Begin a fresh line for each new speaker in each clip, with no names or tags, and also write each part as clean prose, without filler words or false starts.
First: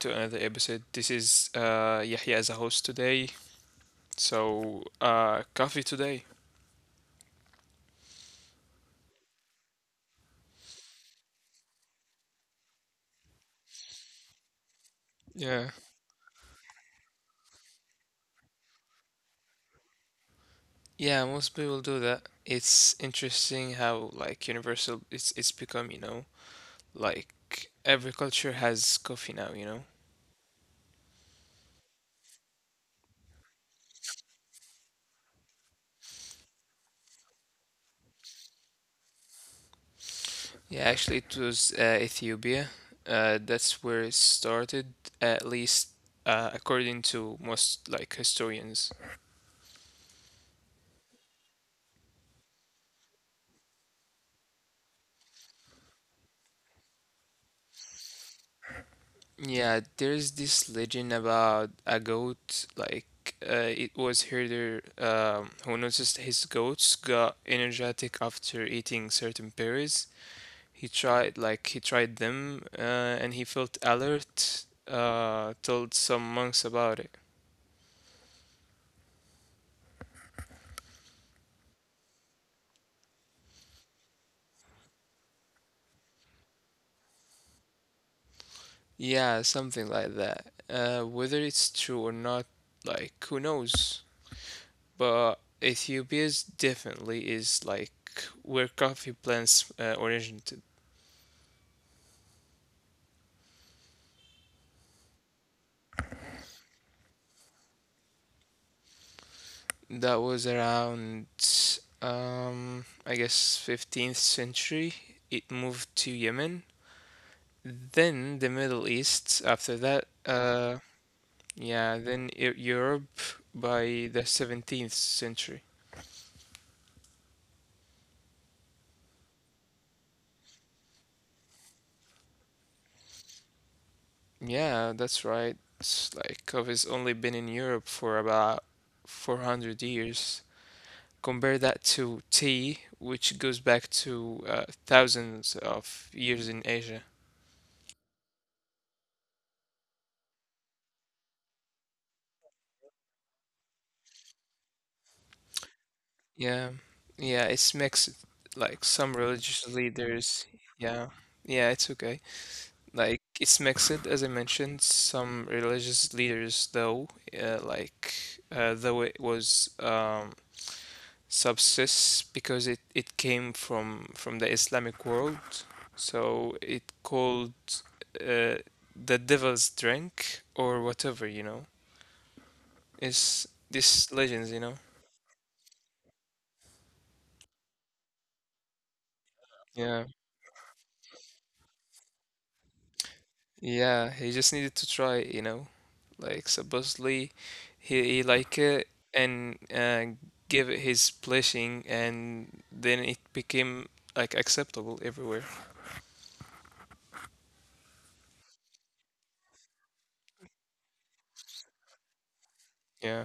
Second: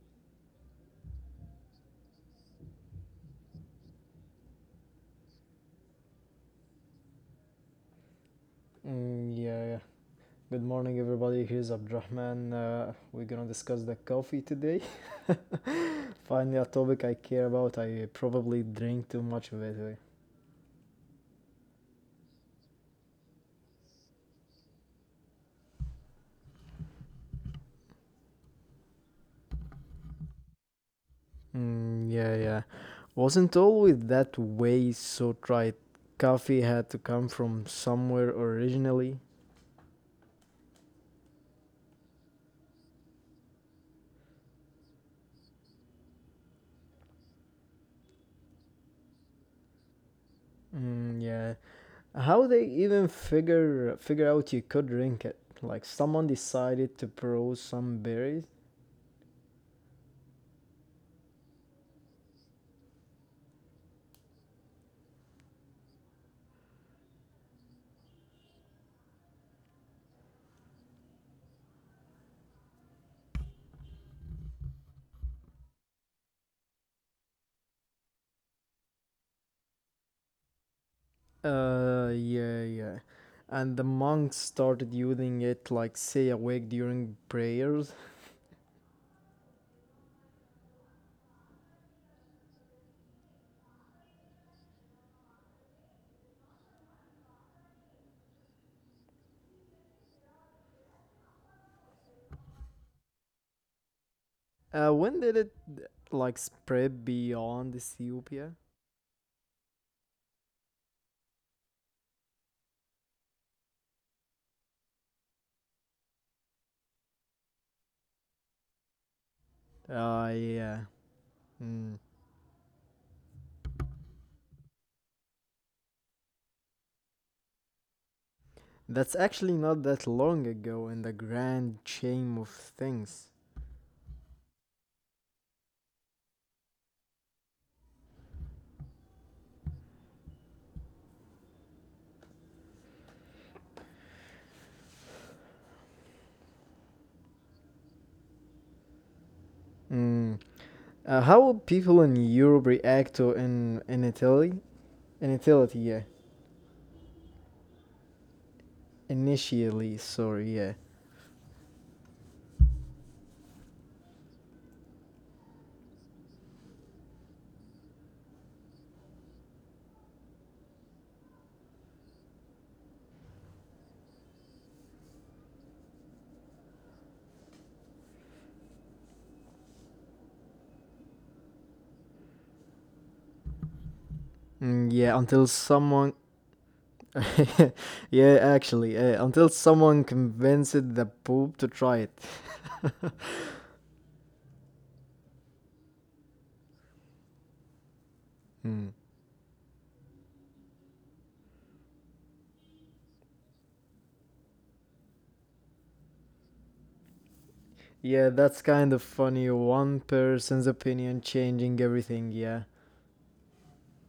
to another episode. This is Yahya as a host today. So, coffee today.
Mm, yeah, yeah. Good morning, everybody. Here's Abdurrahman. We're gonna discuss the coffee today.
Yeah.
Finally, a topic I care about. I probably drink too much of it, eh?
Yeah, most people do that. It's interesting how universal it's become, like every culture has coffee now.
Mm, yeah, yeah. Wasn't always that way, so tried. Coffee had to come from somewhere originally.
Yeah, actually it was Ethiopia. That's where it started, at least, according to most historians.
Mm, yeah. How they even figure out you could drink it? Like someone decided to brew some berries.
Yeah, there's this legend about a goat. It was herder who noticed his goats got energetic after eating certain berries. He tried them, and he felt alert. Told some monks about it.
Uh, yeah, yeah. And the monks started using it like stay awake during prayers.
Yeah, something like that. Whether it's true or not, like, who knows? But Ethiopia's definitely is like where coffee plants originated.
When did it like spread beyond Ethiopia?
That was around, I guess, 15th century. It moved to Yemen, then
Uh,
the Middle
yeah.
East. After
Hmm.
that, uh, yeah, then Eu- Europe by the 17th century.
That's actually not that long ago in the grand chain of things.
Yeah, that's right. Coffee's only been in Europe for about 400 years. Compare that to tea, which goes back to thousands of years in Asia.
Mm. How would people in Europe react to in Italy? In Italy, yeah.
Yeah, yeah, it's mixed.
Initially,
Like
sorry,
some
yeah.
religious leaders, yeah, yeah, it's okay. Like it's mixed, as I mentioned. Some religious leaders, though, uh, like though it was, subsists because it came from the Islamic world, so it called uh, the devil's drink or whatever. It's
Mm, yeah,
these
until
legends, you know.
someone yeah, actually, until someone convinced the
Yeah.
Pope to try it.
Yeah, he just needed to try it. Like, supposedly
Hmm.
he like it and, give it his blessing, and then it became like acceptable everywhere.
Yeah, that's kind of funny. One person's opinion changing everything, yeah.
Yeah.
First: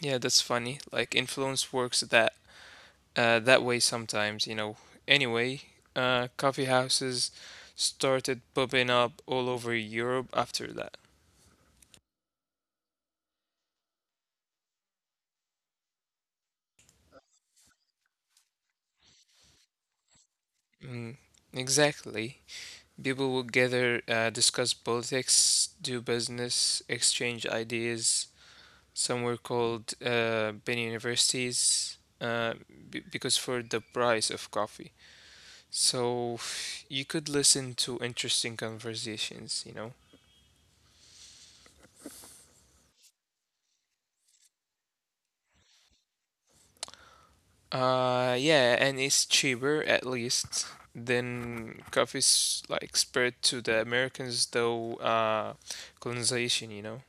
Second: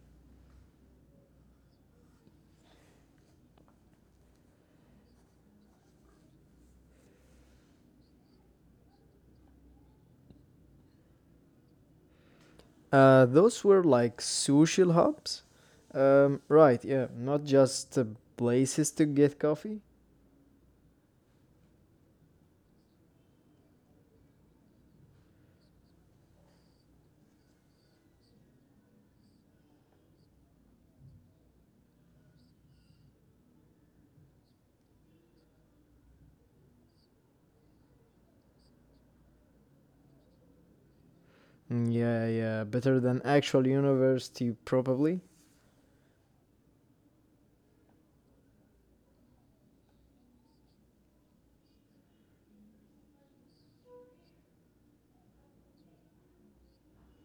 Yeah, that's funny. Like influence works that way sometimes. Anyway, coffee houses started popping up all over Europe after that.
Those were like social hubs? Right, yeah, not just places to get coffee.
Mm, exactly. People will gather, discuss politics, do business, exchange ideas. Some were called Bin Universities, because for the price of coffee. So you could listen to interesting conversations.
Mm, yeah, yeah, better than actual university, probably.
Yeah, and it's cheaper, at least than coffee's like spread to the Americans though colonization,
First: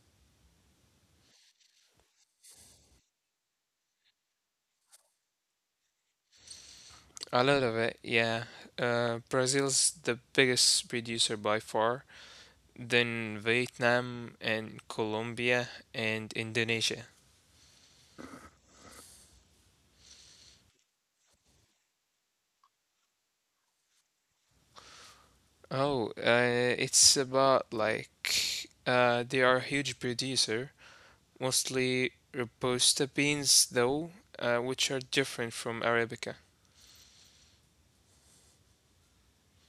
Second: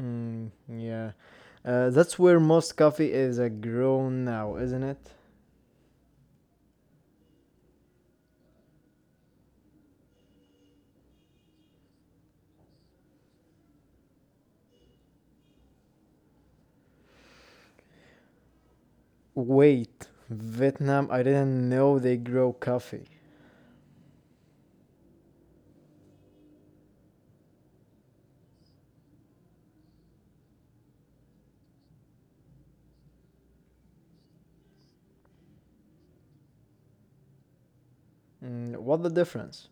Mm, yeah. That's where most coffee is grown now, isn't it?
A lot of it, yeah. Brazil's the biggest producer by far, then Vietnam and Colombia and Indonesia.
Wait, Vietnam, I didn't know they grow coffee.
Oh, it's about like They are a huge producer, mostly Robusta beans though, which are different from Arabica.
Mm, what the difference?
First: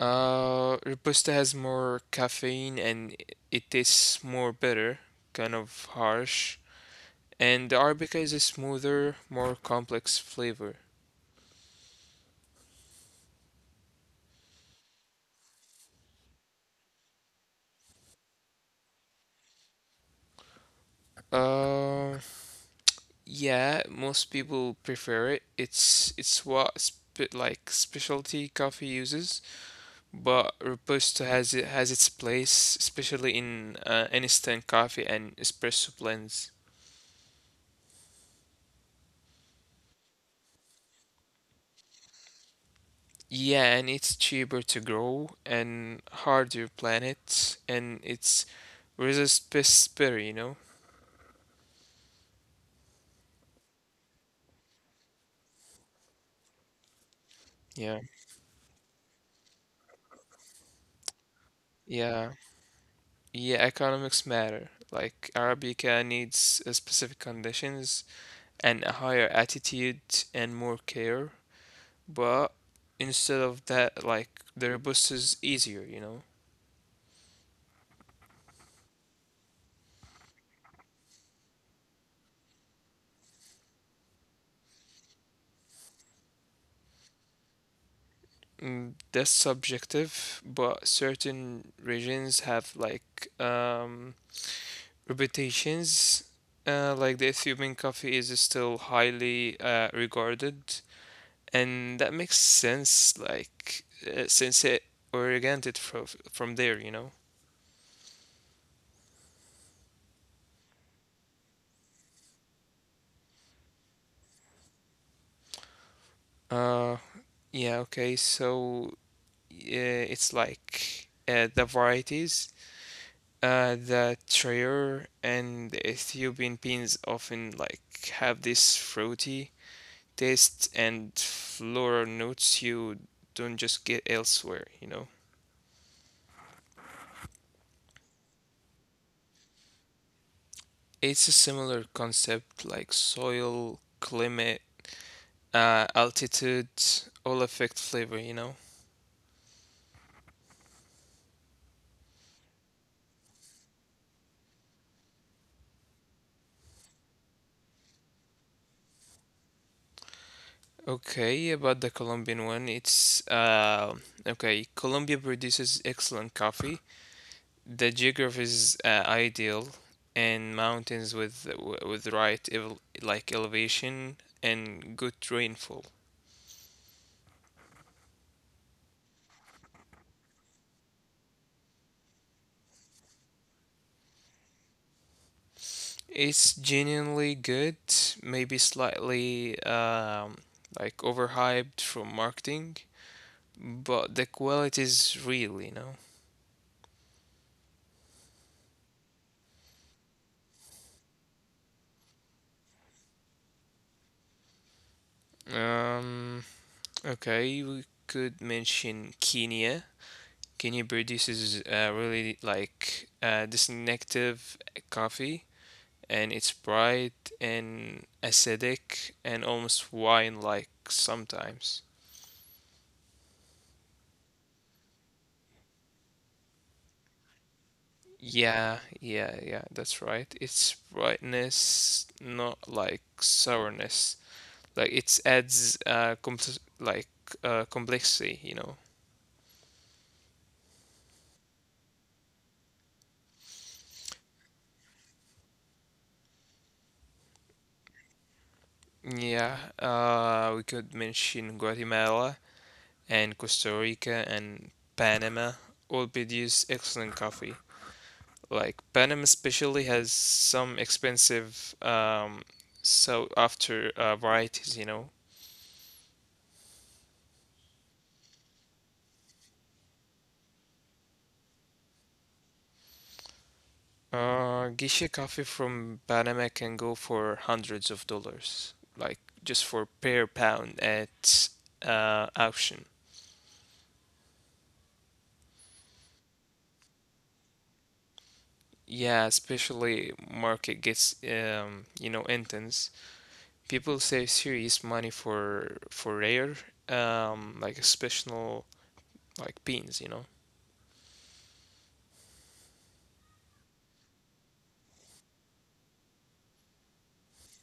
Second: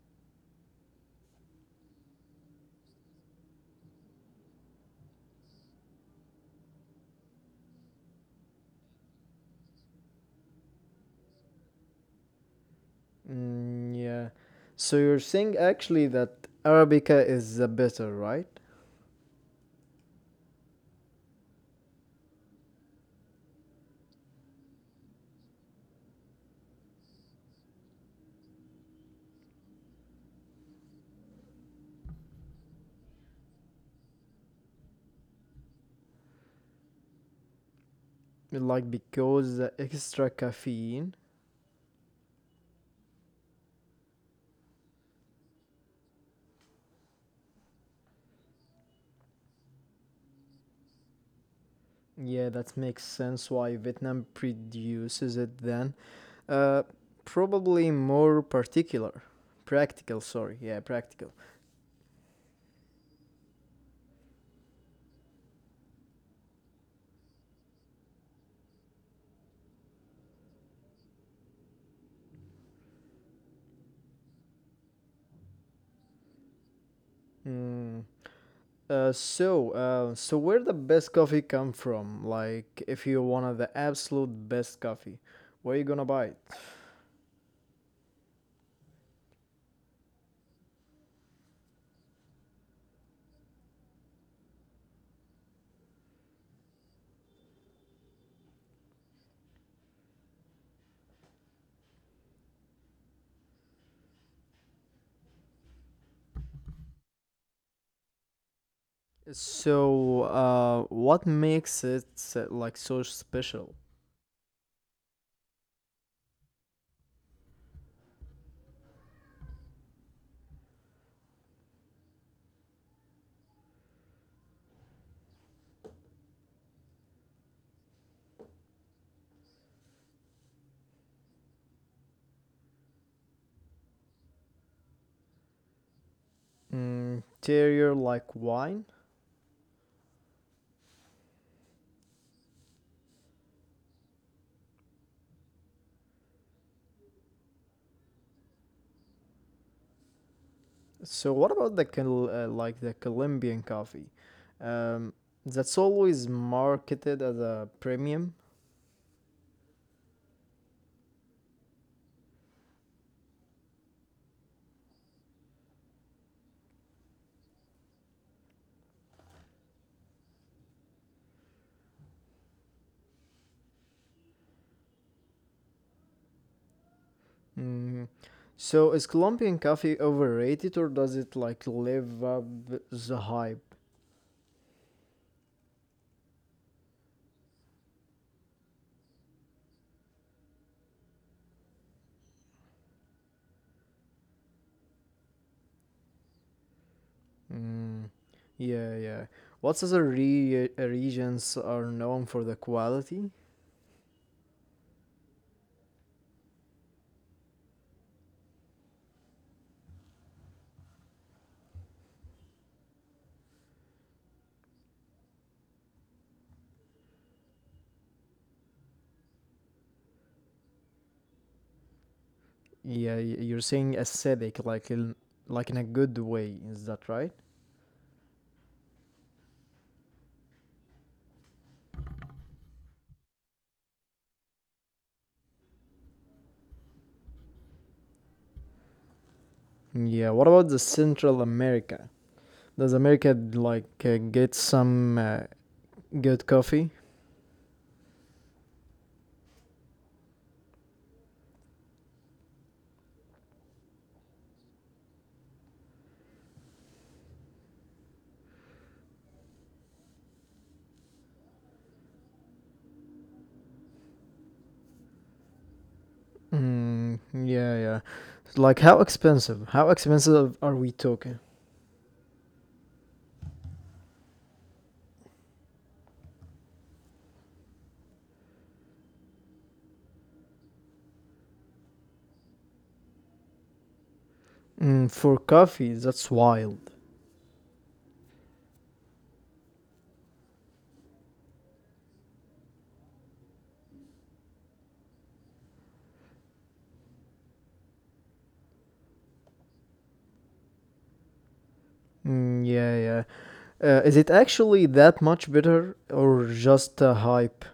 Robusta has more caffeine and it tastes more bitter, kind of harsh. And the Arabica is a smoother, more complex flavor.
Yeah. So you're saying actually that Arabica is the better, right?
Uh, yeah, most people prefer it. It's what specialty coffee uses, but Robusta has its place, especially in instant coffee and espresso blends.
Like because the extra caffeine.
Yeah, and it's cheaper to grow and harder planet, and it's resist pest spray, you know?
Yeah, that makes sense why Vietnam produces it then. Uh, probably
Yeah,
more particular. Practical, sorry. Yeah, practical.
yeah. Yeah, economics matter. Like Arabica needs specific conditions and a higher attitude and more care, but instead of that, like, the Robusta is easier, you know?
Mm, so where the best coffee come from? Like, if you wanted the absolute best coffee, where you gonna buy it?
Mm, that's subjective, but certain regions have like, reputations. Like the Ethiopian coffee is still highly regarded, and that makes sense, like, since it originated from there, you know?
So what makes it like so special?
Uh, yeah, okay. So uh, it's like The varieties, the Treyer and the Ethiopian beans often like have this fruity taste and floral notes you don't just get elsewhere.
Mm, Interior like wine.
It's a similar concept, like soil, climate, altitude, all affect flavor.
So, what about the like the Colombian coffee? Um, that's always marketed as a premium.
Okay, about the Colombian one, it's, okay. Colombia produces excellent coffee. The geography is ideal, and mountains with right ev like elevation and good rainfall.
Mm. So, is Colombian coffee overrated or does it like live up the hype?
It's genuinely good, maybe slightly, like, overhyped from marketing, but the quality is real.
Mm, yeah, yeah. What other regions are known for the quality?
Um, okay, we could mention Kenya. Kenya produces really like distinctive coffee, and it's bright and acidic and almost wine-like sometimes.
Yeah, you're saying aesthetic, like in a good way. Is that right?
Yeah, yeah, yeah, that's right. It's brightness, not like sourness. Like it adds complexity, you know.
Yeah. What about the Central America? Does America like get some good coffee?
Yeah, we could mention Guatemala and Costa Rica and Panama, all produce excellent coffee. Like Panem especially has some expensive, sought after, varieties, you know.
Mm, yeah, yeah. Like how expensive? How expensive are we talking?
Geisha coffee from Panama can go for hundreds of dollars, like just for per pound at, auction.
Mm, for coffee, that's wild.
Yeah, especially market gets, you know, intense. People save serious money for rare, special, like beans, you know.
Mm, yeah, yeah. Is it actually that much better or just a hype?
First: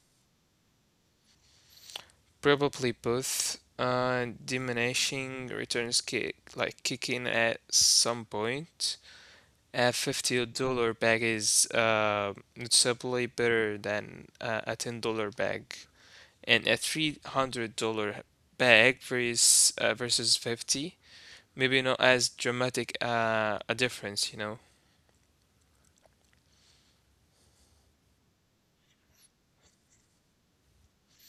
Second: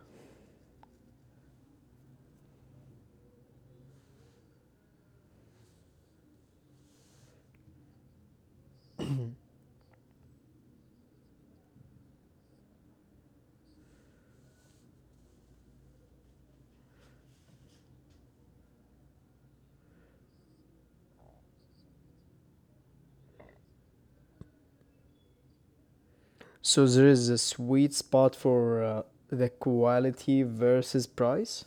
Probably both. Diminishing returns kicking at some point. A $50 bag is noticeably better than a $10 bag, and a $300 bag versus 50, maybe not as dramatic a difference, you know.
So there is a sweet spot for the quality versus price?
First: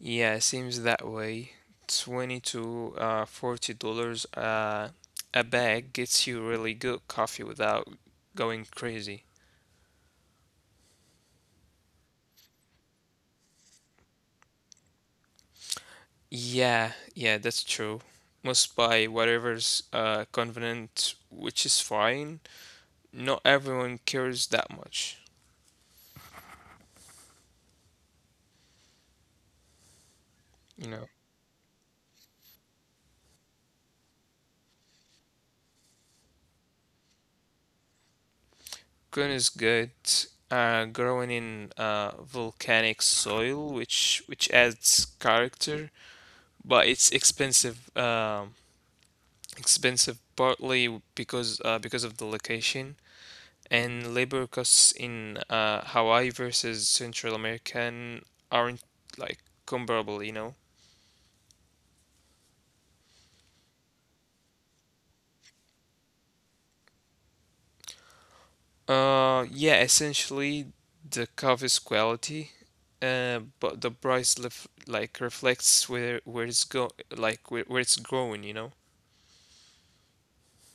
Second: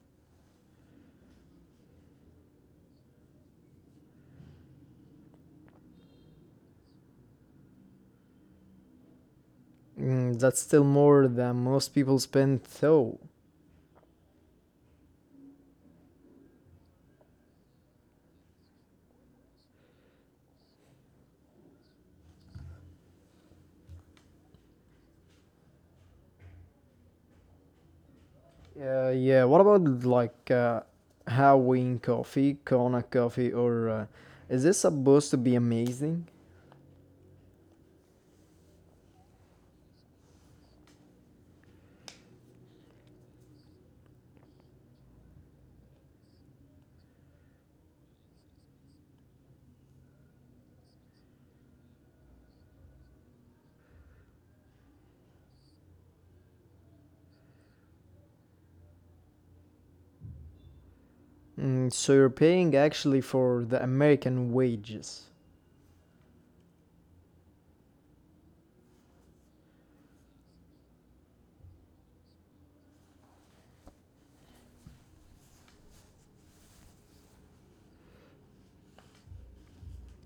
Yeah, it seems that way. 20 to $40 a bag gets you really good coffee without going crazy.
Mm, that's still more than most people spend, though.
Yeah, yeah, that's true. Must buy whatever's convenient, which is fine. Not everyone cares that much,
Yeah, what about like
you know.
Hawaiian coffee, Kona coffee, or is this supposed to be amazing?
Kun is good, growing in volcanic soil, which adds character, but it's expensive partly because of the location, and labor costs in Hawaii versus Central American aren't like comparable, you know.
Mm, so you're paying actually for the American wages.
Yeah, essentially the covers quality, but the price lef like reflects where it's growing, you know.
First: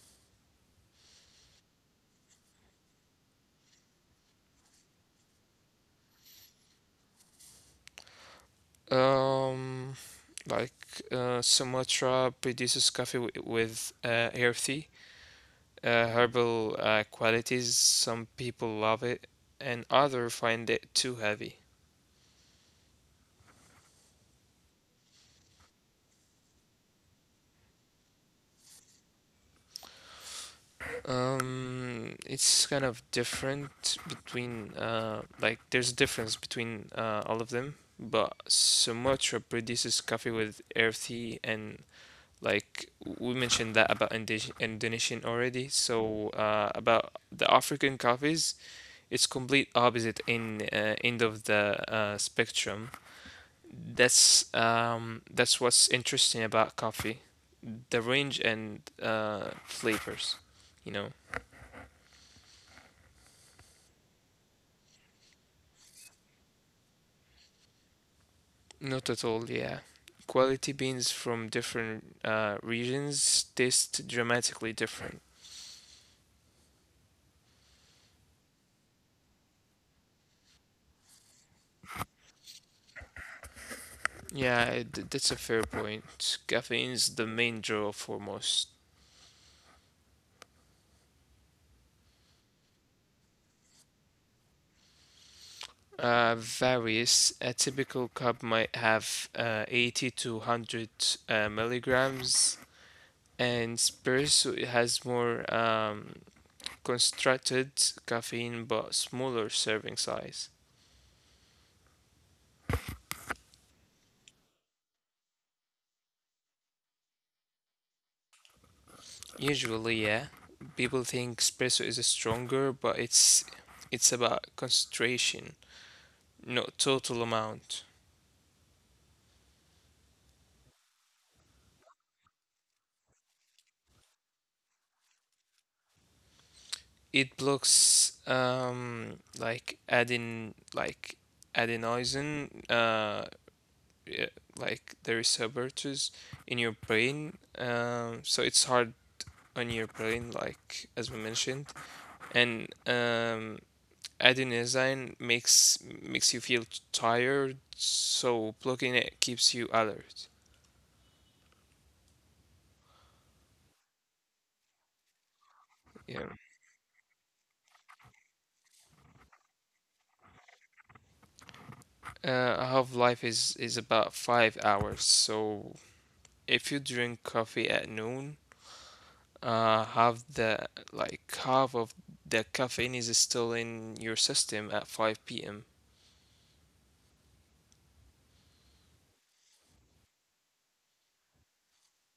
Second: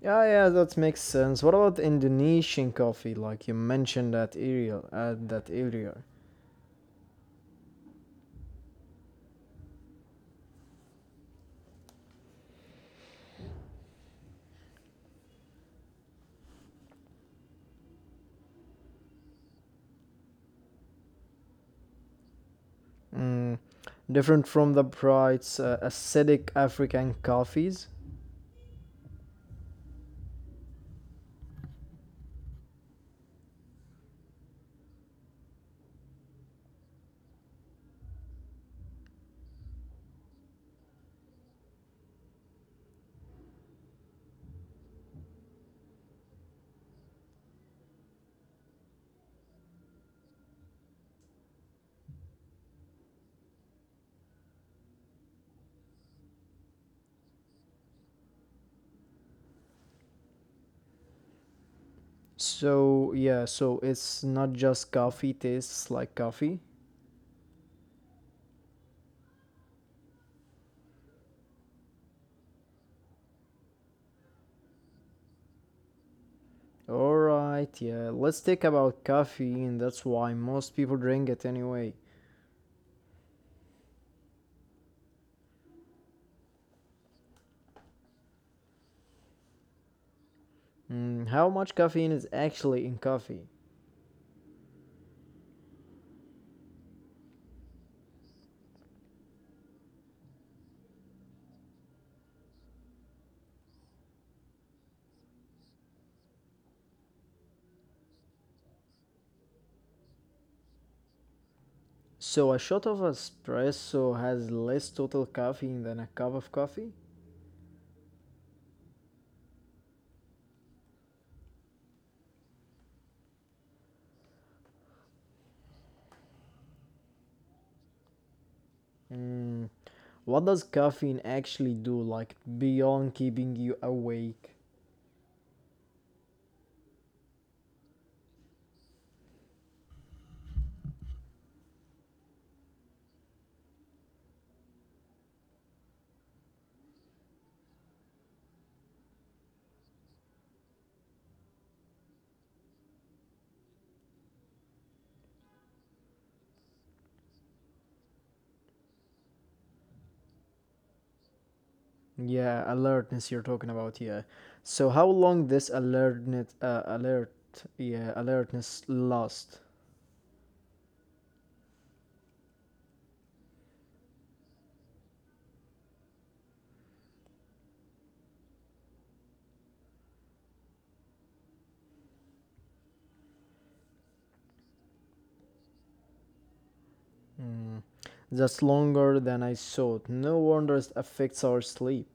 Yeah, yeah, that makes sense. What about Indonesian coffee? Like you mentioned that area, that area.
Um, Sumatra produces coffee w with earthy, herbal, qualities. Some people love it, and others find it too heavy.
Mm, different from the bright, acidic African coffees.
It's kind of different between, there's a difference between all of them, but Sumatra produces coffee with earthy and, like, we mentioned that about Indonesian already. So, about the African coffees, it's complete opposite in end of the spectrum. That's what's interesting about coffee, the range and flavors, you know.
So yeah, so it's not just coffee tastes like coffee.
Not at all, yeah. Quality beans from different regions taste dramatically different.
All right, yeah. Let's talk about caffeine. That's why most people drink it anyway.
Yeah, that's a fair point. Caffeine's the main draw for most.
Mm, how much caffeine is actually in coffee?
Varies. A typical cup might have 80 to 100 milligrams, and espresso it has more. Constructed caffeine but smaller serving size.
So a shot of espresso has less total caffeine than a cup of coffee.
Usually, yeah. People think espresso is stronger, but it's about concentration, not total amount.
Mm, what does caffeine actually do, like beyond keeping you awake?
It blocks adenosine, yeah, the receptors in your brain. So it's hard on your brain, like as we mentioned, and adenosine makes you feel tired, so blocking it keeps you alert.
Yeah, alertness you're talking about. Yeah. So how long this
Yeah.
alertness, yeah, alertness last?
Half life is about 5 hours. So if you drink coffee at noon, uh, half the half of the caffeine is still in your system at 5 p.m.
That's longer than I thought. No wonder it affects our sleep.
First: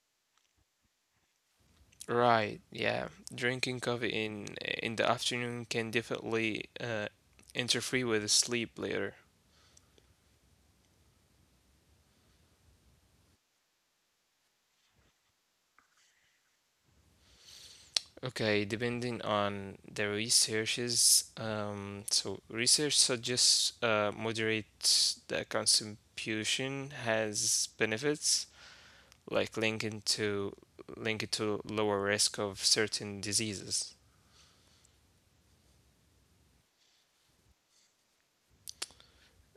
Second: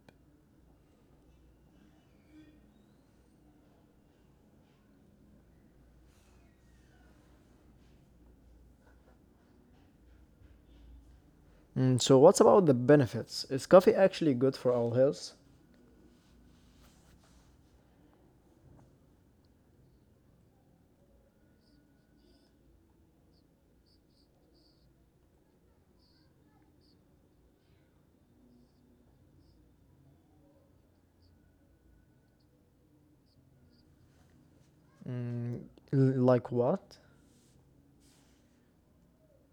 Right. Yeah. Drinking coffee in the afternoon can definitely interfere with sleep later.
So what's about the benefits? Is coffee actually good for our health?
Okay, depending on the researches, so research suggests moderate the consumption has benefits, like linking to link it to lower risk of certain diseases.
Mm, like what?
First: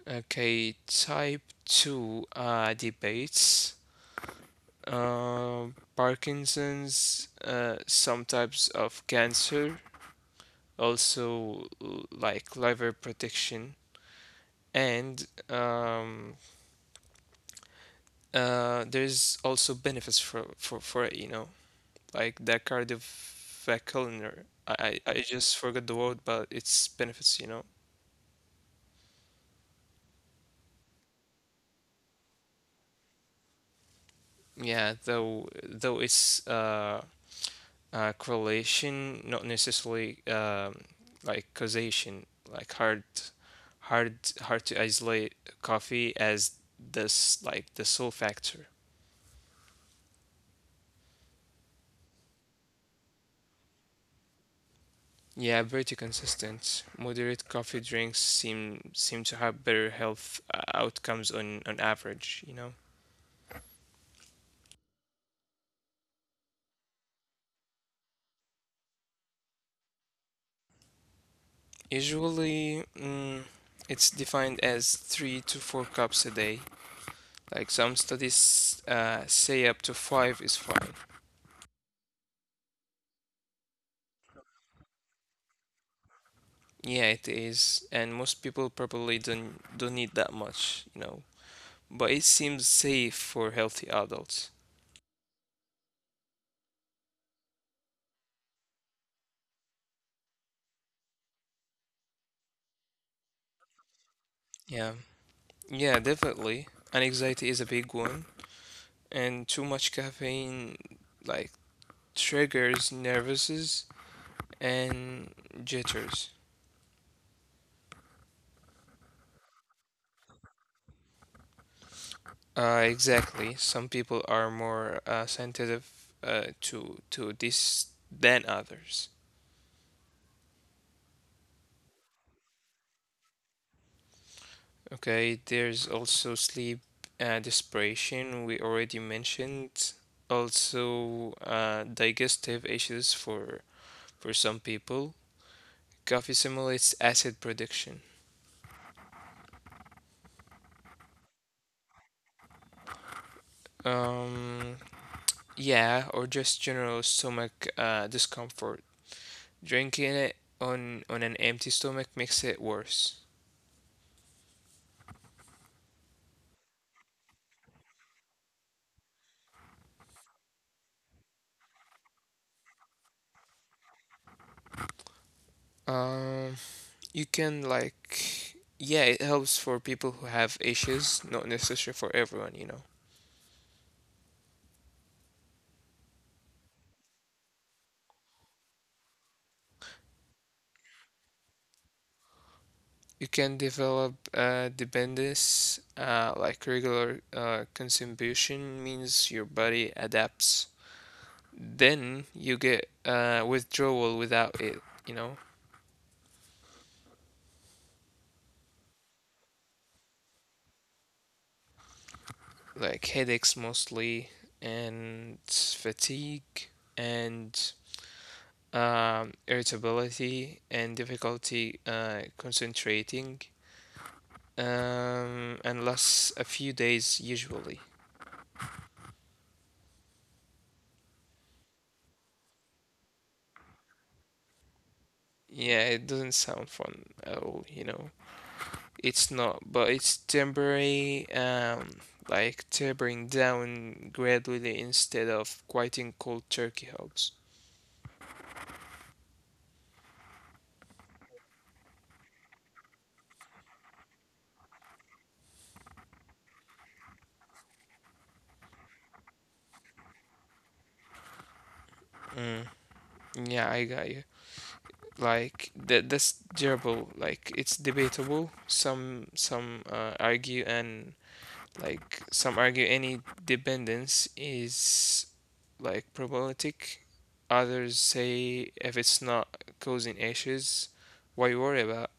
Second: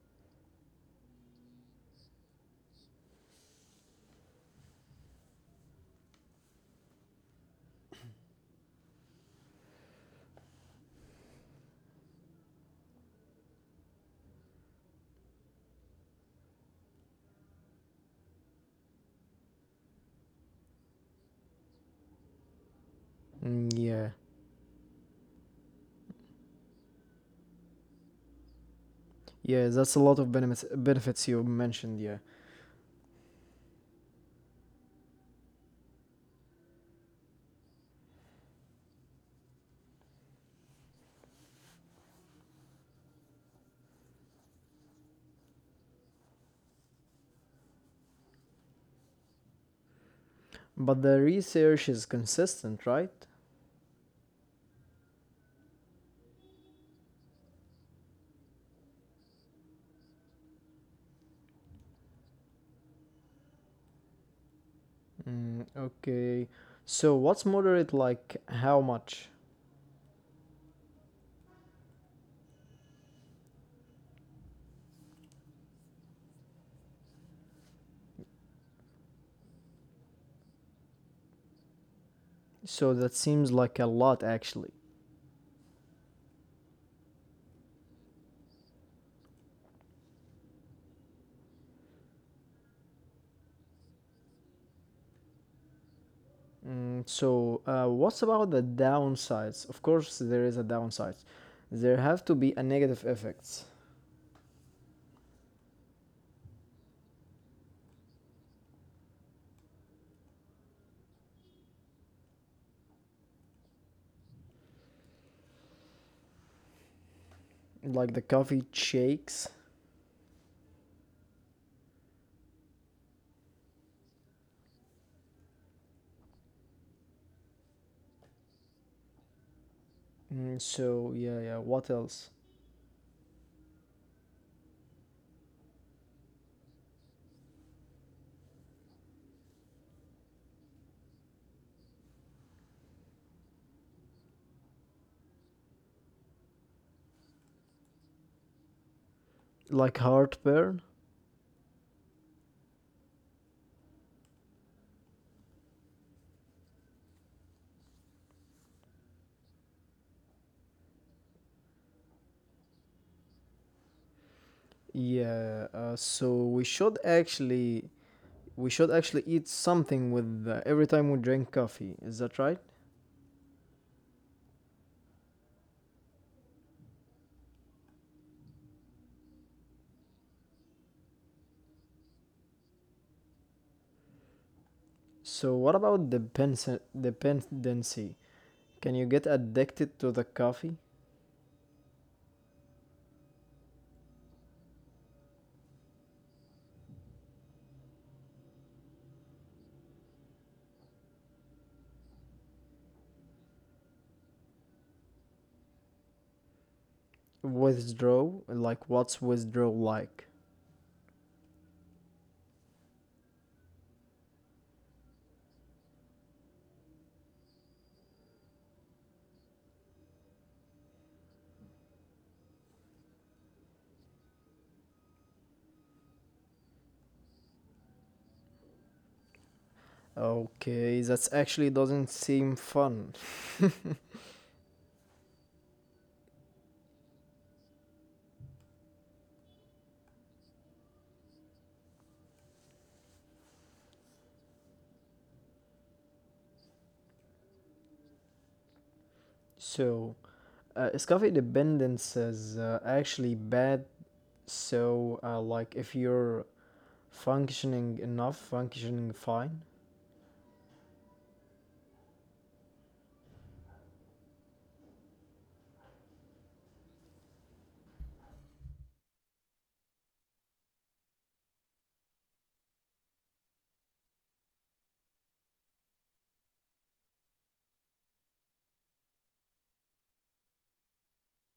Okay, type 2 debates. Uh, Parkinson's, some types of cancer, also, liver protection and, there's also benefits for it, you know, like the
Mm, yeah,
cardiovascular. I just forgot the word, but it's benefits.
yeah, that's a lot of benefits you mentioned. Yeah,
Yeah, though it's, correlation, not necessarily, causation, like hard to isolate coffee as this like the sole factor.
But the research is consistent, right?
Yeah, pretty consistent. Moderate coffee drinks seem to have better health outcomes on average, you know.
Mm, okay. So what's moderate like how much?
Usually, it's defined as 3 to 4 cups a day. Like some studies say up to 5 is fine.
So that seems like a lot actually.
Yeah, it is, and most people probably don't need that much, you know. But it seems safe for healthy adults.
So what's about the downsides? Of course there is a downside. There have to be a negative effects
Yeah, yeah, definitely. And anxiety is a big one, and too much caffeine, like, triggers nervouses and jitters.
like the coffee shakes.
Exactly. Some people are more sensitive, to this than others.
Mm, so yeah, yeah, what else?
Okay. There's also sleep, desperation. We already mentioned. Also, digestive issues for some people. Coffee simulates acid production.
Like heartburn?
Um, yeah, or just general stomach discomfort. Drinking it on an empty stomach makes it worse.
Yeah, so we should actually we should actually eat something with every time we drink coffee. Is that right?
Um, you can, like, yeah, it helps for people who have issues, not necessary for everyone, you know.
So what about dependency? Can you get addicted to the coffee?
You can develop dependence, like regular consumption means your body adapts. Then you get withdrawal without it, you know,
Withdraw? Like what's withdrawal like?
like headaches mostly, and fatigue, and, irritability, and difficulty concentrating, and lasts a few days usually.
Okay, that actually doesn't seem fun.
Yeah, it doesn't sound fun at all. It's not, but it's temporary, like tapering down gradually instead of quitting cold turkey helps.
so, is coffee dependence is actually bad? So, like if you're functioning fine.
Mm, yeah, I got you. Like that, that's durable. Like It's debatable. Some argue any dependence is like problematic. Others say if it's not causing issues, why worry about?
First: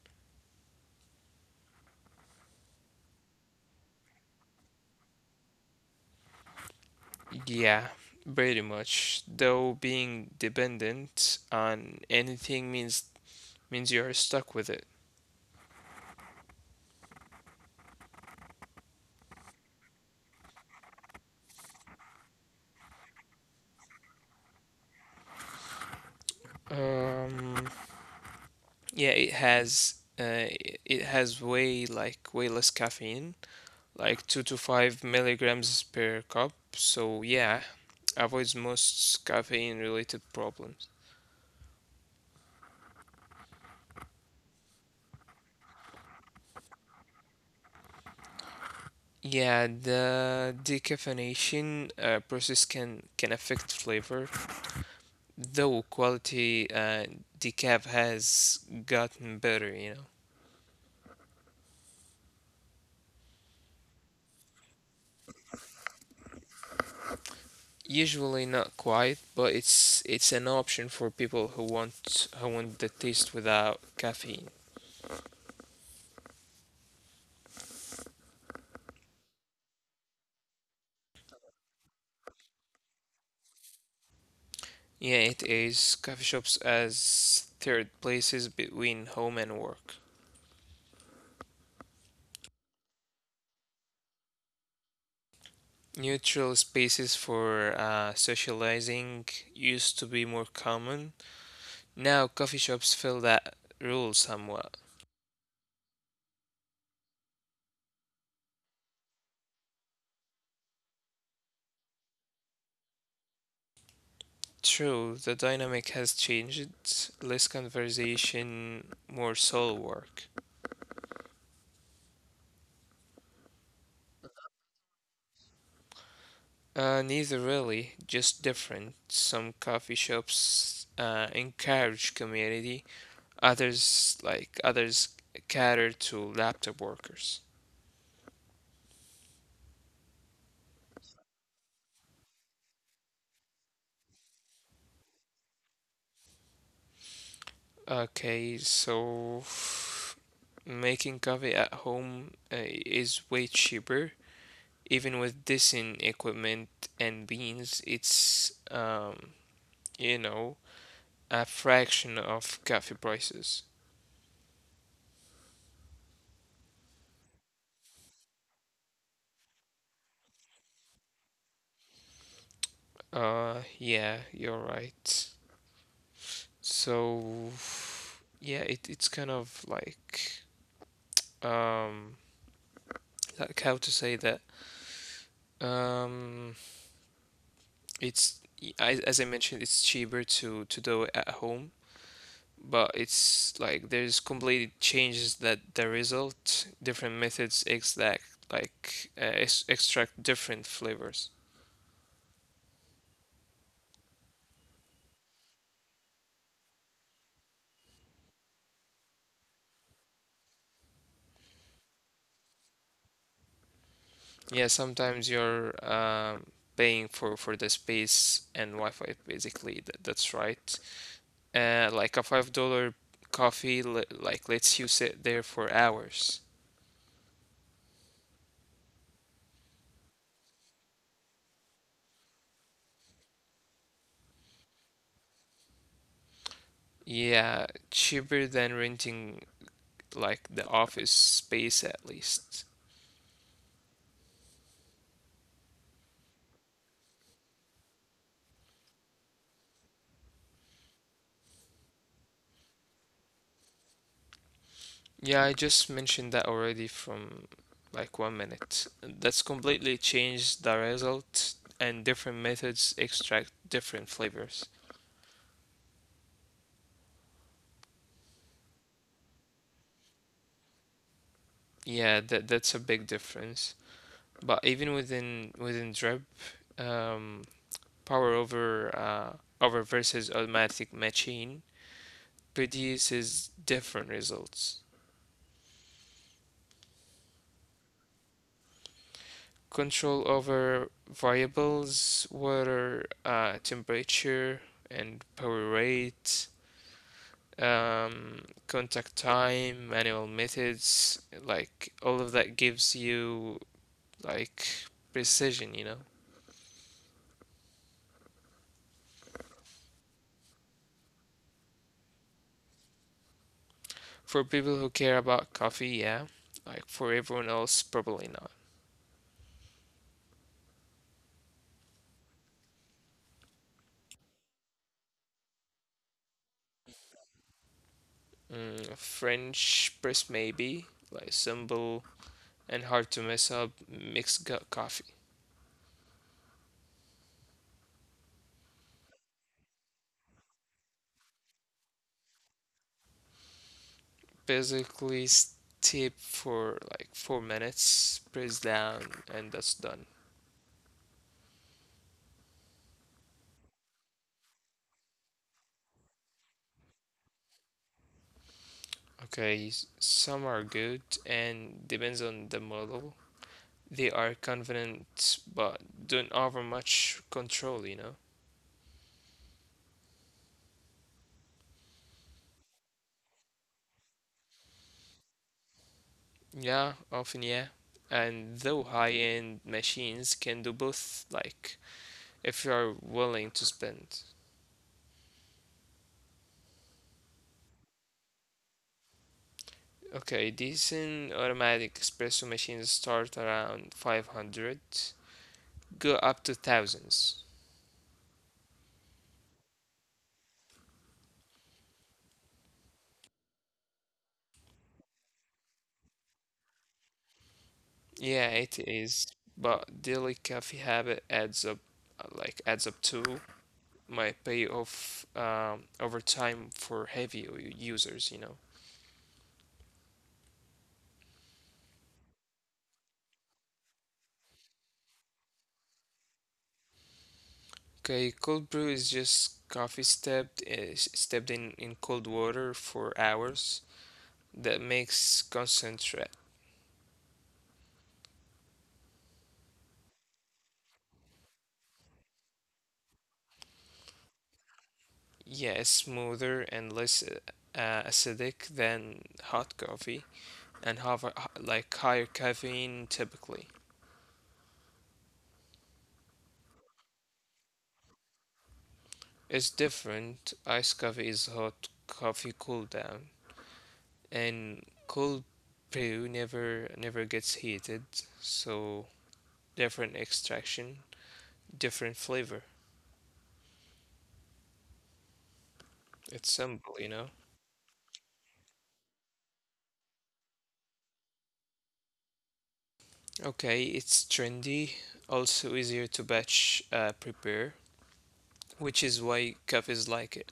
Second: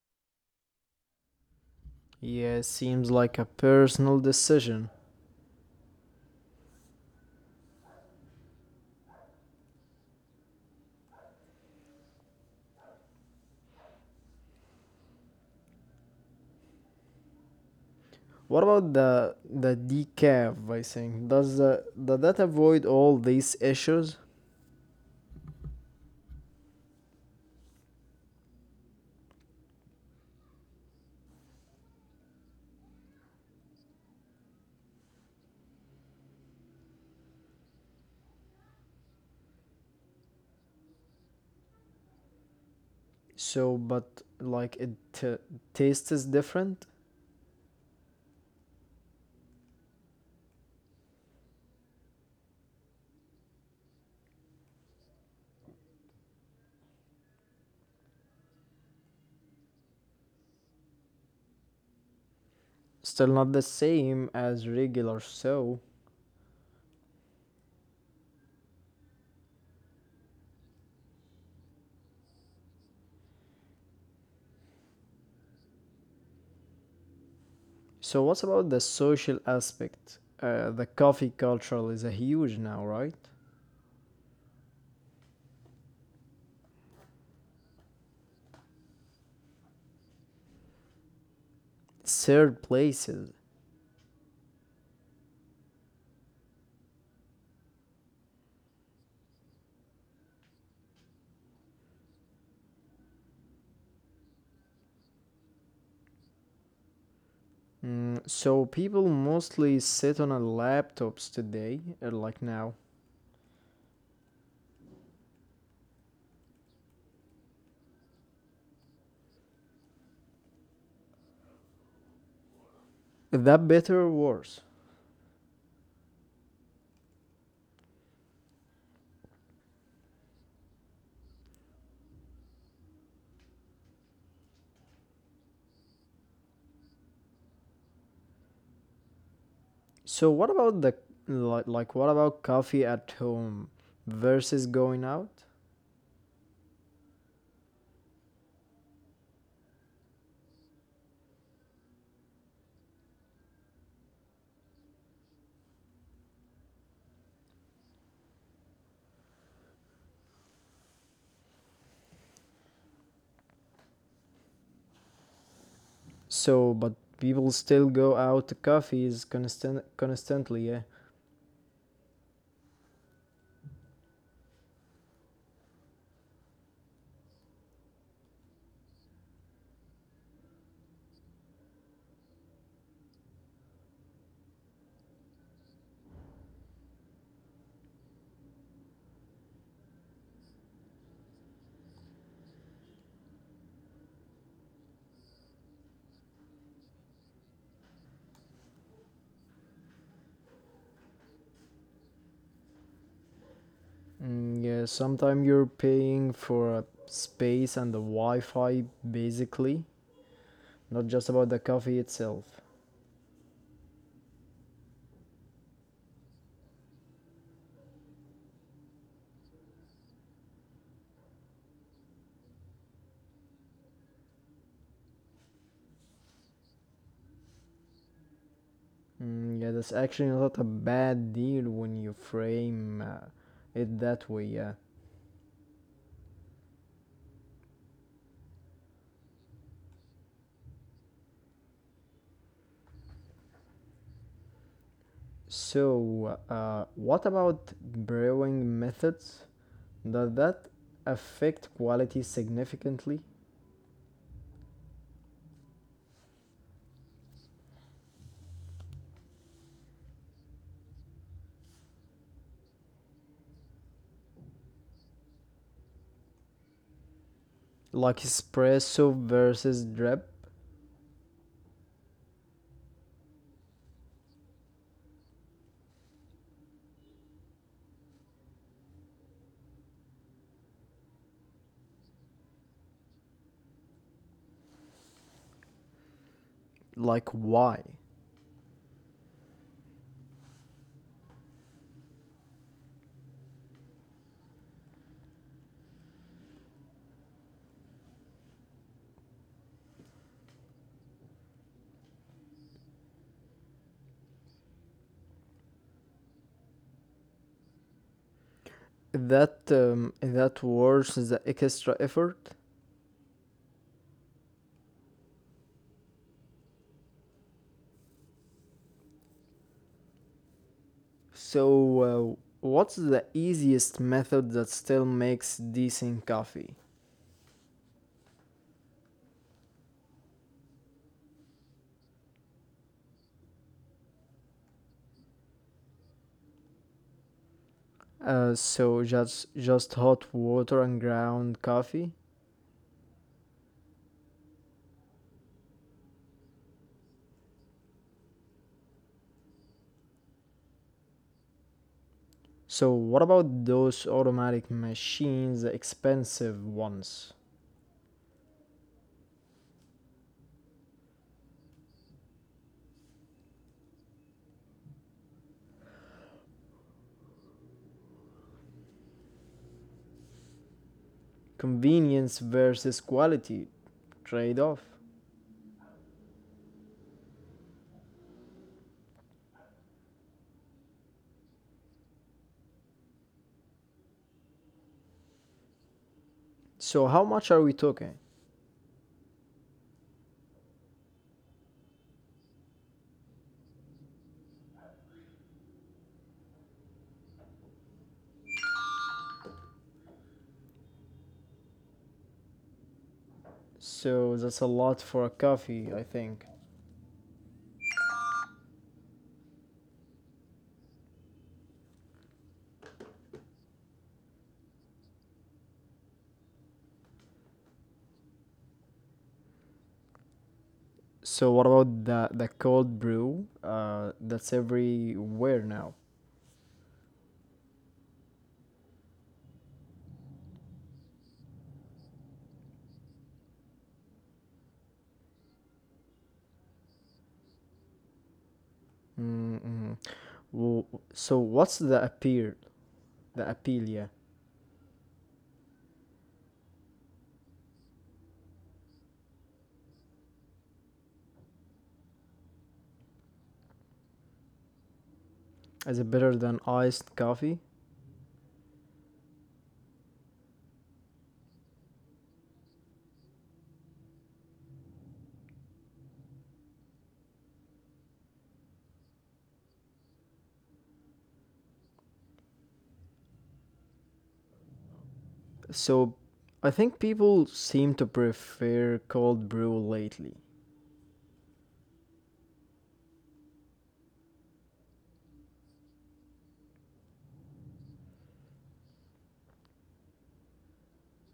Yeah, seems like a personal decision.
Yeah, pretty much. Though being dependent on anything means you're stuck with it.
What about the decaf I think Does the does that avoid all these issues?
Um, yeah, it has, way less caffeine, like 2 to 5 milligrams per cup. So yeah, avoids most caffeine-related problems.
So, but like taste is different,
Yeah, the decaffeination process can affect flavor, though quality decaf has gotten better, you know.
still not the same as regular. So,
Usually not quite, but it's an option for people who want the taste without caffeine.
so what about the social aspect? The coffee culture is a huge now, right?
Yeah, it is coffee shops as third places between home and work.
Third places.
Neutral spaces for socializing used to be more common. Now coffee shops fill that role somewhat.
Mm, so people mostly sit on a laptops today, like now.
True, the dynamic has changed. Less conversation, more soul work.
Is that better or worse?
Neither really, just different. Some coffee shops encourage community, others cater to laptop workers.
So what about the like what about coffee at home versus going out?
Okay, so making coffee at home is way cheaper. Even with decent equipment and beans, it's you know, a fraction of coffee prices.
So but people still go out to coffees constantly, yeah.
Yeah, you're right. So yeah, it's kind of um, like how to say that. Um, it's as I mentioned, it's cheaper to do it at home but it's like there's completely changes that the result different methods exact like ex extract different flavors.
Mm, yeah, sometimes you're paying for a space and the Wi-Fi basically, not just about the coffee itself.
Yeah, sometimes you're paying for the space and Wi-Fi basically. That's right. Like a $5 coffee like lets you sit there for hours.
Mm, yeah, that's actually not a bad deal when you frame it that way, yeah.
Yeah, cheaper than renting like the office space at least.
So, what about brewing methods? Does that affect quality significantly?
Yeah, I just mentioned that already from like 1 minute. That's completely changed the result, and different methods extract different flavors.
Like espresso versus drip?
Yeah, that's a big difference. But even within drip, um, power over over versus automatic machine produces different results.
Like why?
Control over variables, water, temperature, and power rate, um, contact time, manual methods, like all of that gives you like precision, you know.
That that worsens the extra effort.
For people who care about coffee, yeah. Like for everyone else, probably not.
So uh, what's the easiest method that still makes decent coffee?
Mm, French press maybe, like simple and hard to mess up mixed gut coffee.
So just hot water and ground coffee.
Basically, steep for like 4 minutes, press down, and that's done.
So what about those automatic machines, the expensive ones?
Okay, some are good and depends on the model. They are confident but don't offer much control, you know?
Convenience versus quality trade-off.
Yeah, often, yeah. And though high end machines can do both, like, if you are willing to spend.
So how much are we talking?
Okay, decent automatic espresso machines start around 500, go up to thousands.
So that's a lot for a coffee, I think.
Yeah, it is, but daily coffee habit adds up, like, adds up to my payoff over time for heavy users, you know.
So what about the cold brew? That's everywhere now.
Okay, cold brew is just coffee steeped steeped in cold water for hours. That makes concentrate.
Mm-hmm. So what's the appeal? The appeal, yeah.
Yeah, it's smoother and less acidic than hot coffee, and have a, like higher caffeine typically.
Is it better than iced coffee?
It's different. Iced coffee is hot coffee cool down, and cold brew never gets heated, so different extraction, different flavor.
So I think
It's
people
simple, you
seem to
know.
prefer cold brew lately.
Okay, it's trendy, also easier to batch prepare, which is why cafes like it.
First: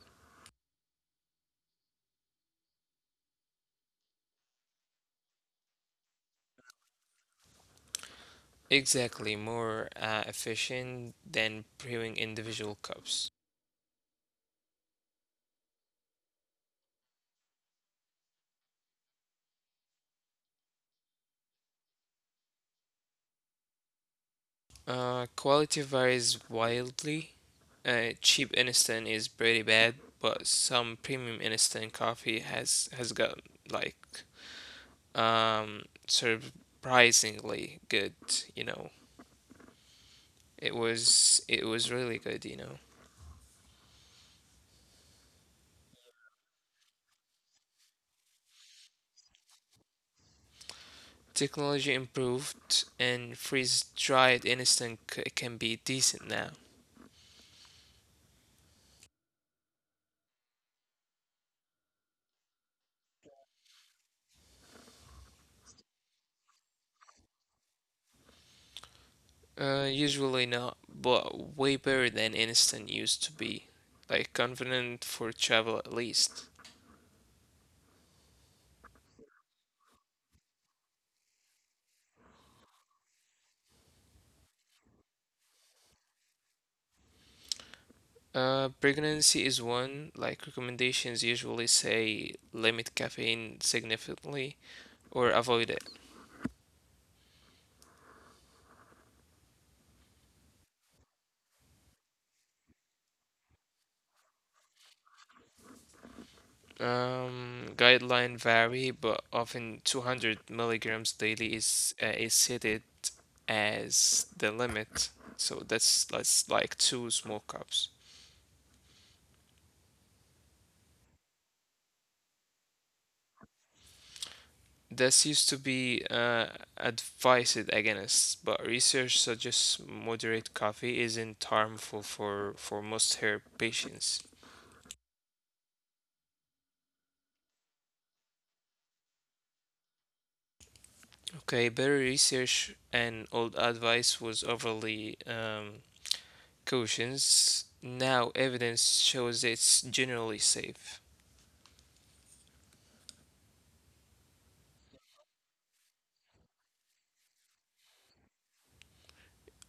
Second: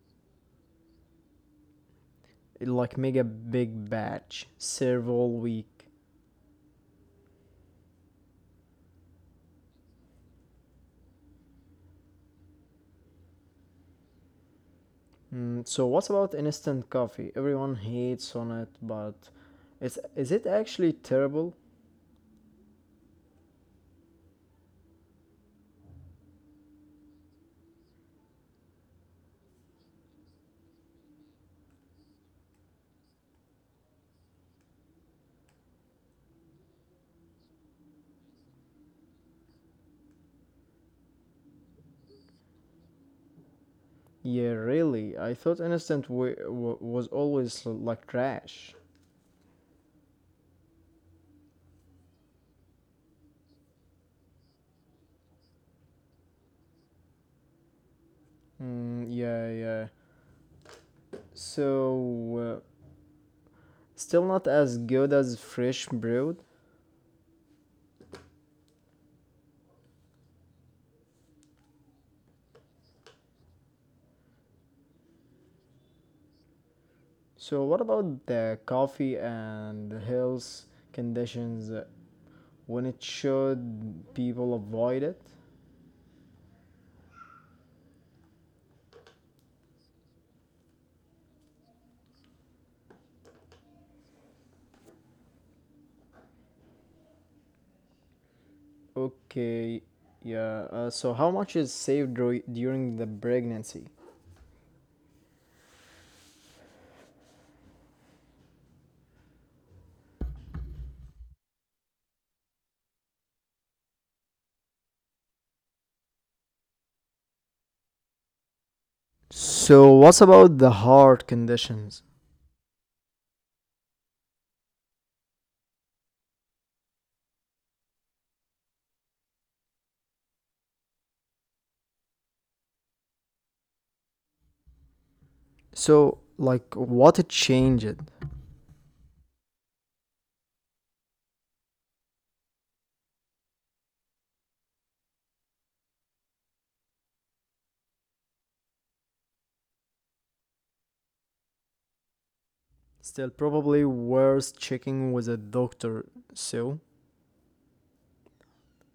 It, Like make a big batch, serve all week.
Exactly, more efficient than brewing individual cups.
So what about instant coffee? Everyone hates on it, but it's is it actually terrible?
Quality varies wildly. Cheap instant is pretty bad, but some premium instant coffee has gotten like surprisingly good, you know. It was really good, you know.
Yeah, really. I thought instant was always like trash.
Technology improved and freeze dried instant can be decent now.
Mm, yeah, yeah. So still not as good as fresh brewed.
Usually not, but way better than instant used to be. Like convenient for travel at least.
So what about the coffee and health conditions when it should people avoid it?
Pregnancy is one. Like recommendations usually say limit caffeine significantly or avoid it.
Okay, yeah. So how much is saved during the pregnancy?
Guideline vary, but often 200 milligrams daily is cited as the limit. So that's like two small cups.
So, what's about the heart conditions?
This used to be advised against, but research suggests moderate coffee isn't harmful for most her patients.
So, like, what it changed?
Okay, better research and old advice was overly cautions. Now, evidence shows it's generally safe.
Still, probably worth checking with a doctor. So,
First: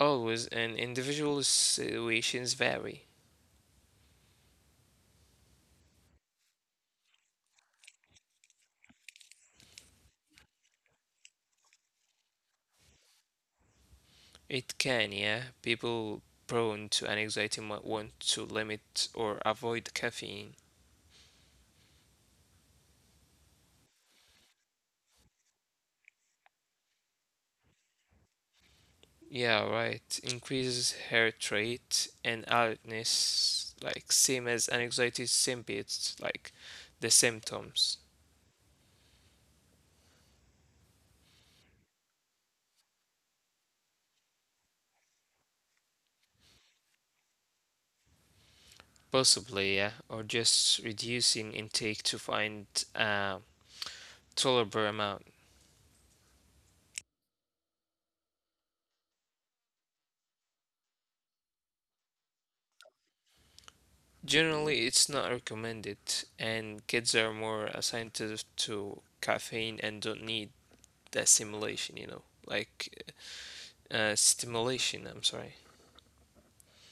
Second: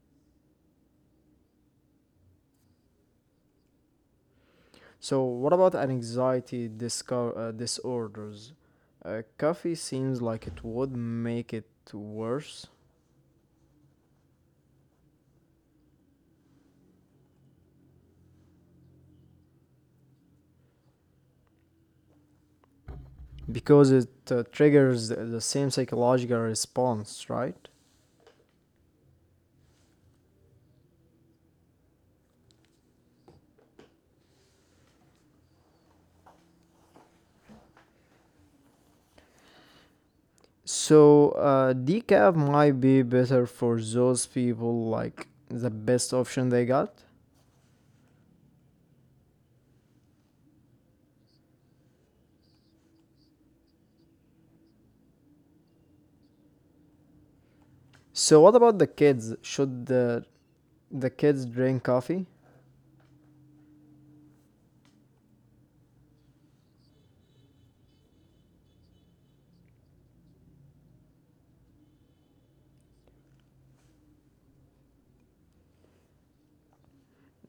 Always, and individual situations vary.
so what about an anxiety disorders? Coffee seems like it would make it worse
It can, yeah. People prone to anxiety might want to limit or avoid caffeine.
because it triggers the same psychological response, right?
Yeah, right. Increases heart rate and alertness, like same as anxiety symptoms, like the symptoms.
So, decaf might be better for those people, like the best option they got.
Possibly, yeah, or just reducing intake to find a tolerable amount.
So, what about the kids? Should the kids drink coffee?
Generally, it's not recommended, and kids are more sensitive to caffeine and don't need that stimulation, you know, like stimulation, I'm sorry.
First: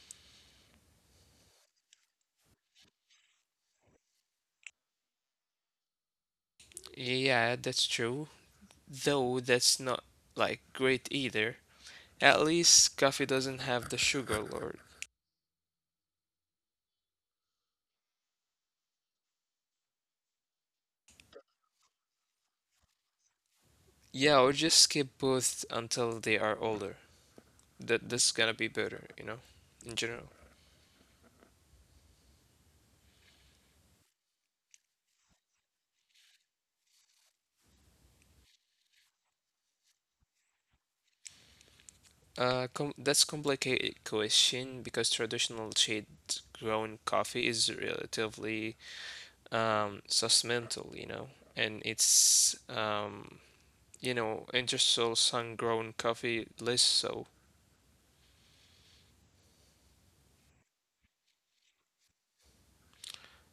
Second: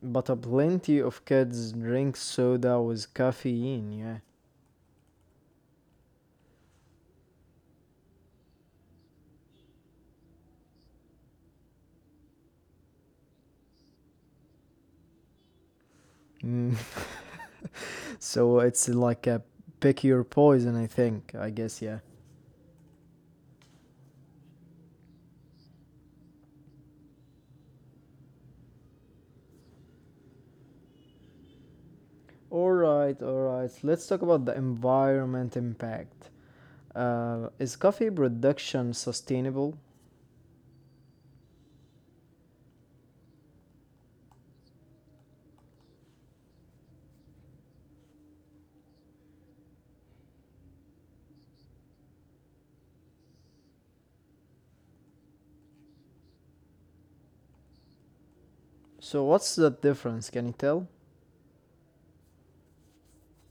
But a plenty of kids drink soda with caffeine, yeah.
Yeah, that's true. Though that's not like great either. At least coffee doesn't have the sugar load.
Mm. so, it's like a pick your poison, I guess, yeah.
Yeah, or just skip both until they are older. That's gonna be better, you know, in general.
All right, all right. Let's talk about the environment impact. Is coffee production sustainable?
Com That's complicated question because traditional shade grown coffee is relatively sustainable, you know, and it's industrial sun grown coffee less so.
So, what's the difference? Can you tell?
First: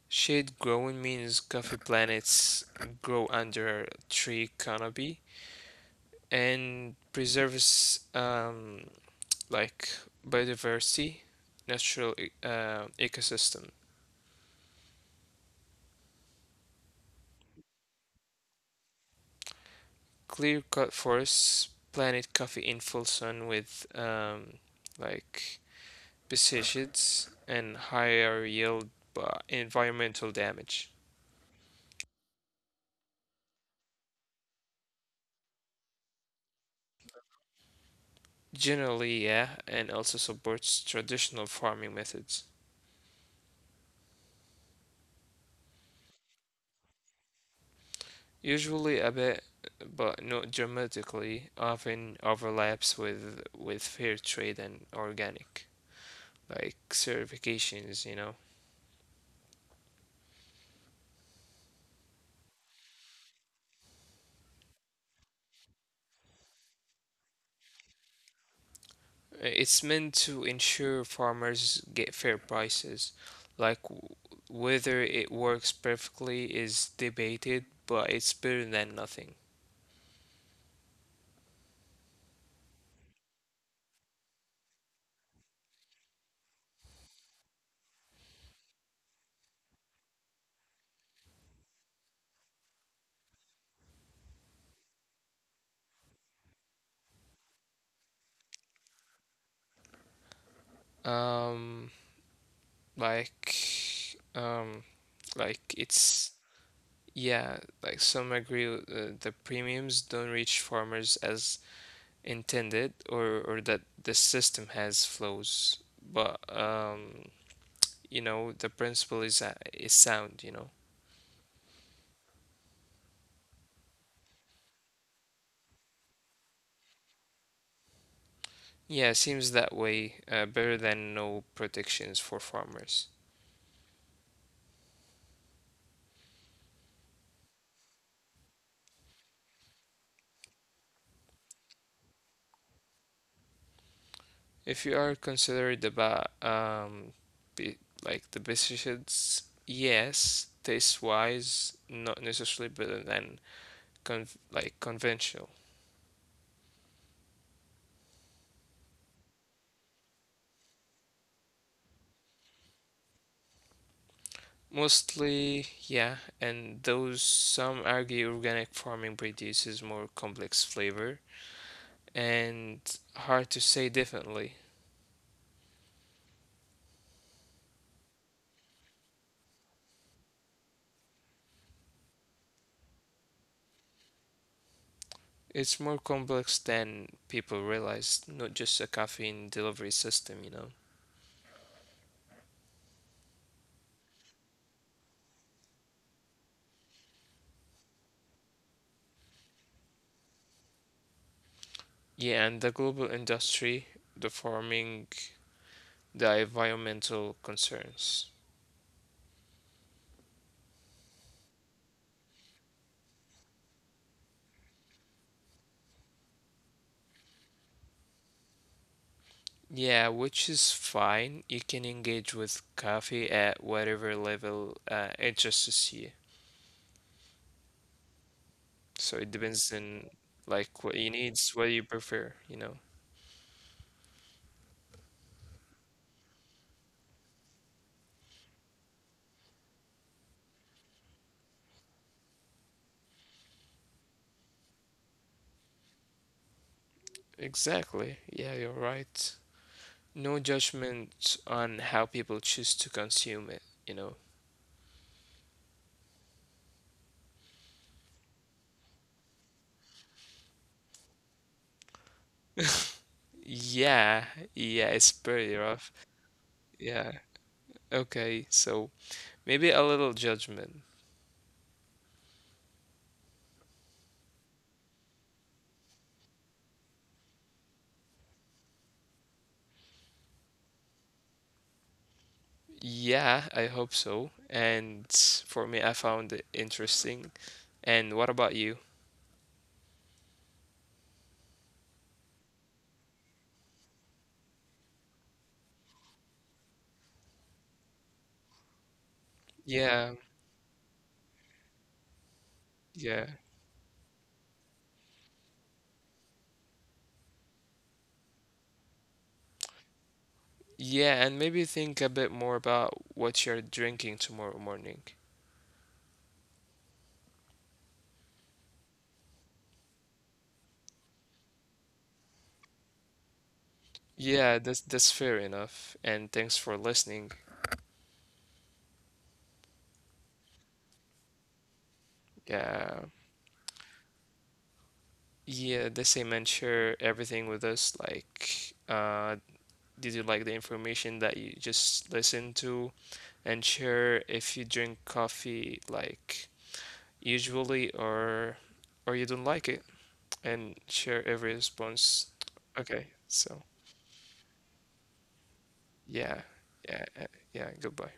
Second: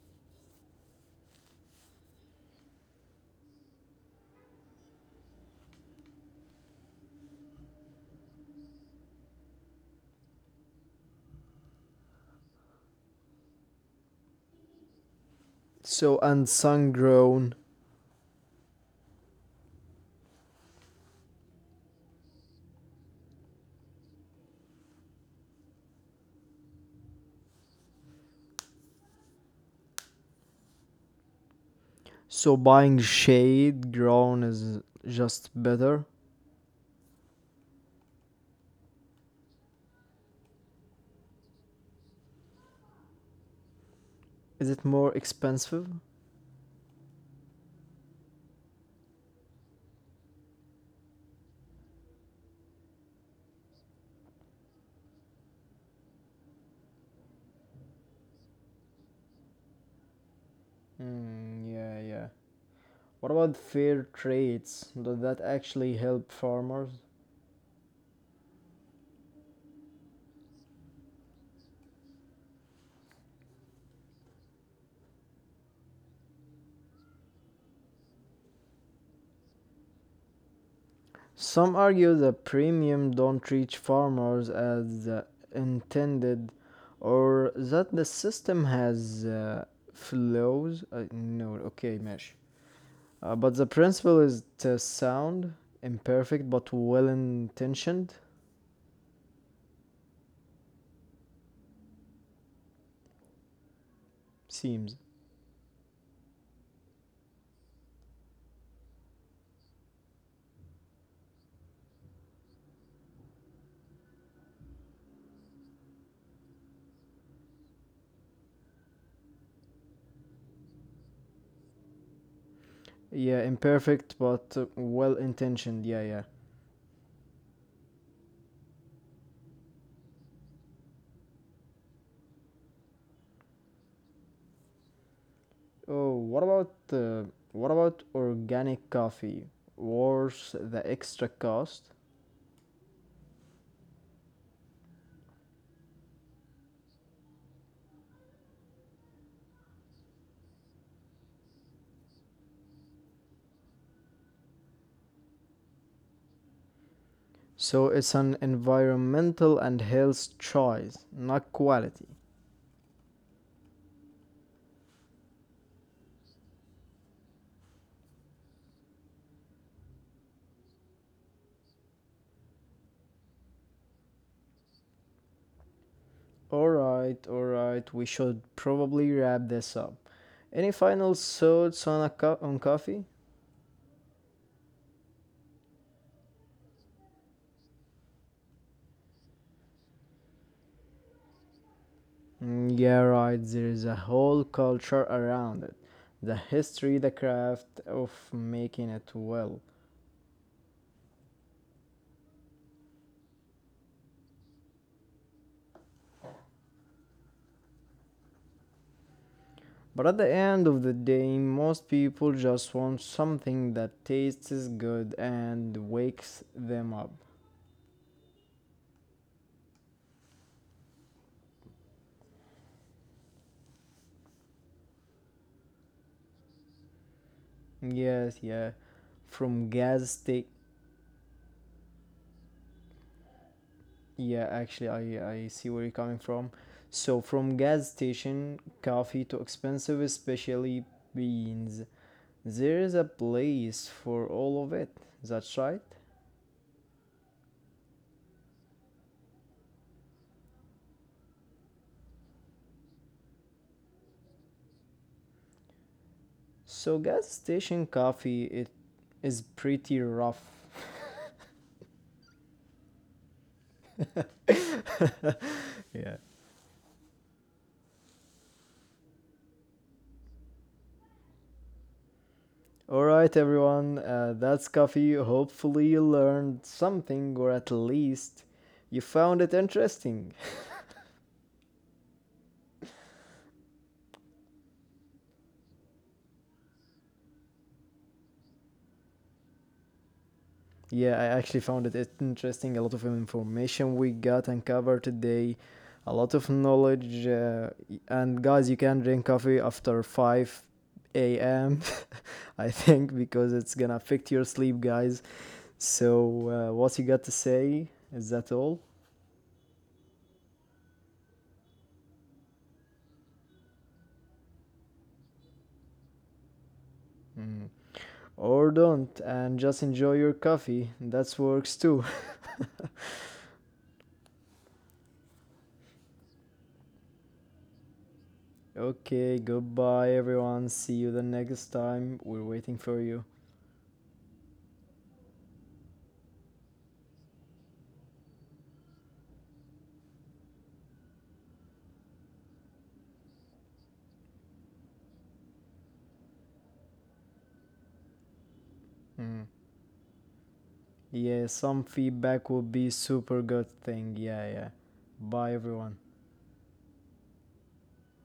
Shade growing means coffee plants grow under tree canopy and preserves like biodiversity, natural ecosystem.
So and sun grown.
Clear cut forests, planted coffee in full sun with like pesticides and higher yield but environmental damage.
So buying shade grown is just better.
Generally, yeah, and also supports traditional farming methods.
Is it more expensive?
Usually a bit, but not dramatically, often overlaps with fair trade and organic, like certifications, you know.
Mm, yeah, yeah. What about fair trades? Does that actually help farmers?
It's meant to ensure farmers get fair prices. Like w- Whether it works perfectly is debated, but it's better than nothing.
Some argue the premium don't reach farmers as intended, or that the system has flaws. No, okay, mesh. But the principle is sound, imperfect but well intentioned.
Um, like, um,
Seems.
like it's Yeah, like some agree with, the premiums don't reach farmers as intended, or that the system has flaws. But you know, the principle is sound. You know.
Yeah, imperfect but well intentioned. Yeah, yeah.
Yeah, seems that way, better than no protections for farmers.
Oh, what about organic coffee? Worth the extra cost?
If you are considered about be, like the pesticides, yes, taste wise, not necessarily better than conventional.
So it's an environmental and health choice, not quality.
Mostly, yeah, and those some argue organic farming produces more complex flavor and hard to say differently.
All right, all right. We should probably wrap this up. Any final thoughts on on coffee?
It's more complex than people realize, not just a caffeine delivery system, you know.
Mm, yeah, right. There is a whole culture around it, the history, the craft of making it well.
Yeah, and the global industry, the farming, the environmental concerns.
But at the end of the day, most people just want something that tastes good and wakes them up.
Yeah, which is fine. You can engage with coffee at whatever level interests you.
Yes, yeah.
So it depends
From
on
gas station.
like what you need, what you prefer, you know.
Yeah, actually, I see where you're coming from. So, from gas station coffee to expensive, especially beans, there is a place for all of it. That's right.
Exactly. Yeah, you're right. No judgment on how people choose to consume it, you know.
So, gas station coffee it is pretty rough.
Yeah, yeah, it's pretty rough.
yeah.
Yeah. Okay, so maybe a little judgment.
All right, everyone, that's coffee. Hopefully, you learned something, or at least you found it interesting.
Yeah, I hope so. And for me, I found it interesting. And what about you?
Yeah, I actually found it interesting. A lot of information we got and covered today, a lot of knowledge. And guys, you can drink coffee after
Yeah,
5 a.m., I think,
yeah.
because it's gonna affect your sleep, guys. So, what you got to say? Is that all?
Yeah, and maybe think a bit more about what you're drinking tomorrow morning.
Mm, Or don't, and just enjoy your coffee. That works too.
Yeah, that's fair enough. And thanks for listening.
okay, goodbye everyone. See you the next time. We're waiting for
Yeah.
you.
Yeah, the same and share everything with us. Like, did you like the information that you just listened to? And share if you drink coffee like usually or you
Mm.
don't like it. And share
Yeah,
every
some
response.
feedback would be
Okay,
super good
so
thing. Yeah, yeah. Bye everyone.
yeah, yeah, uh, yeah, goodbye.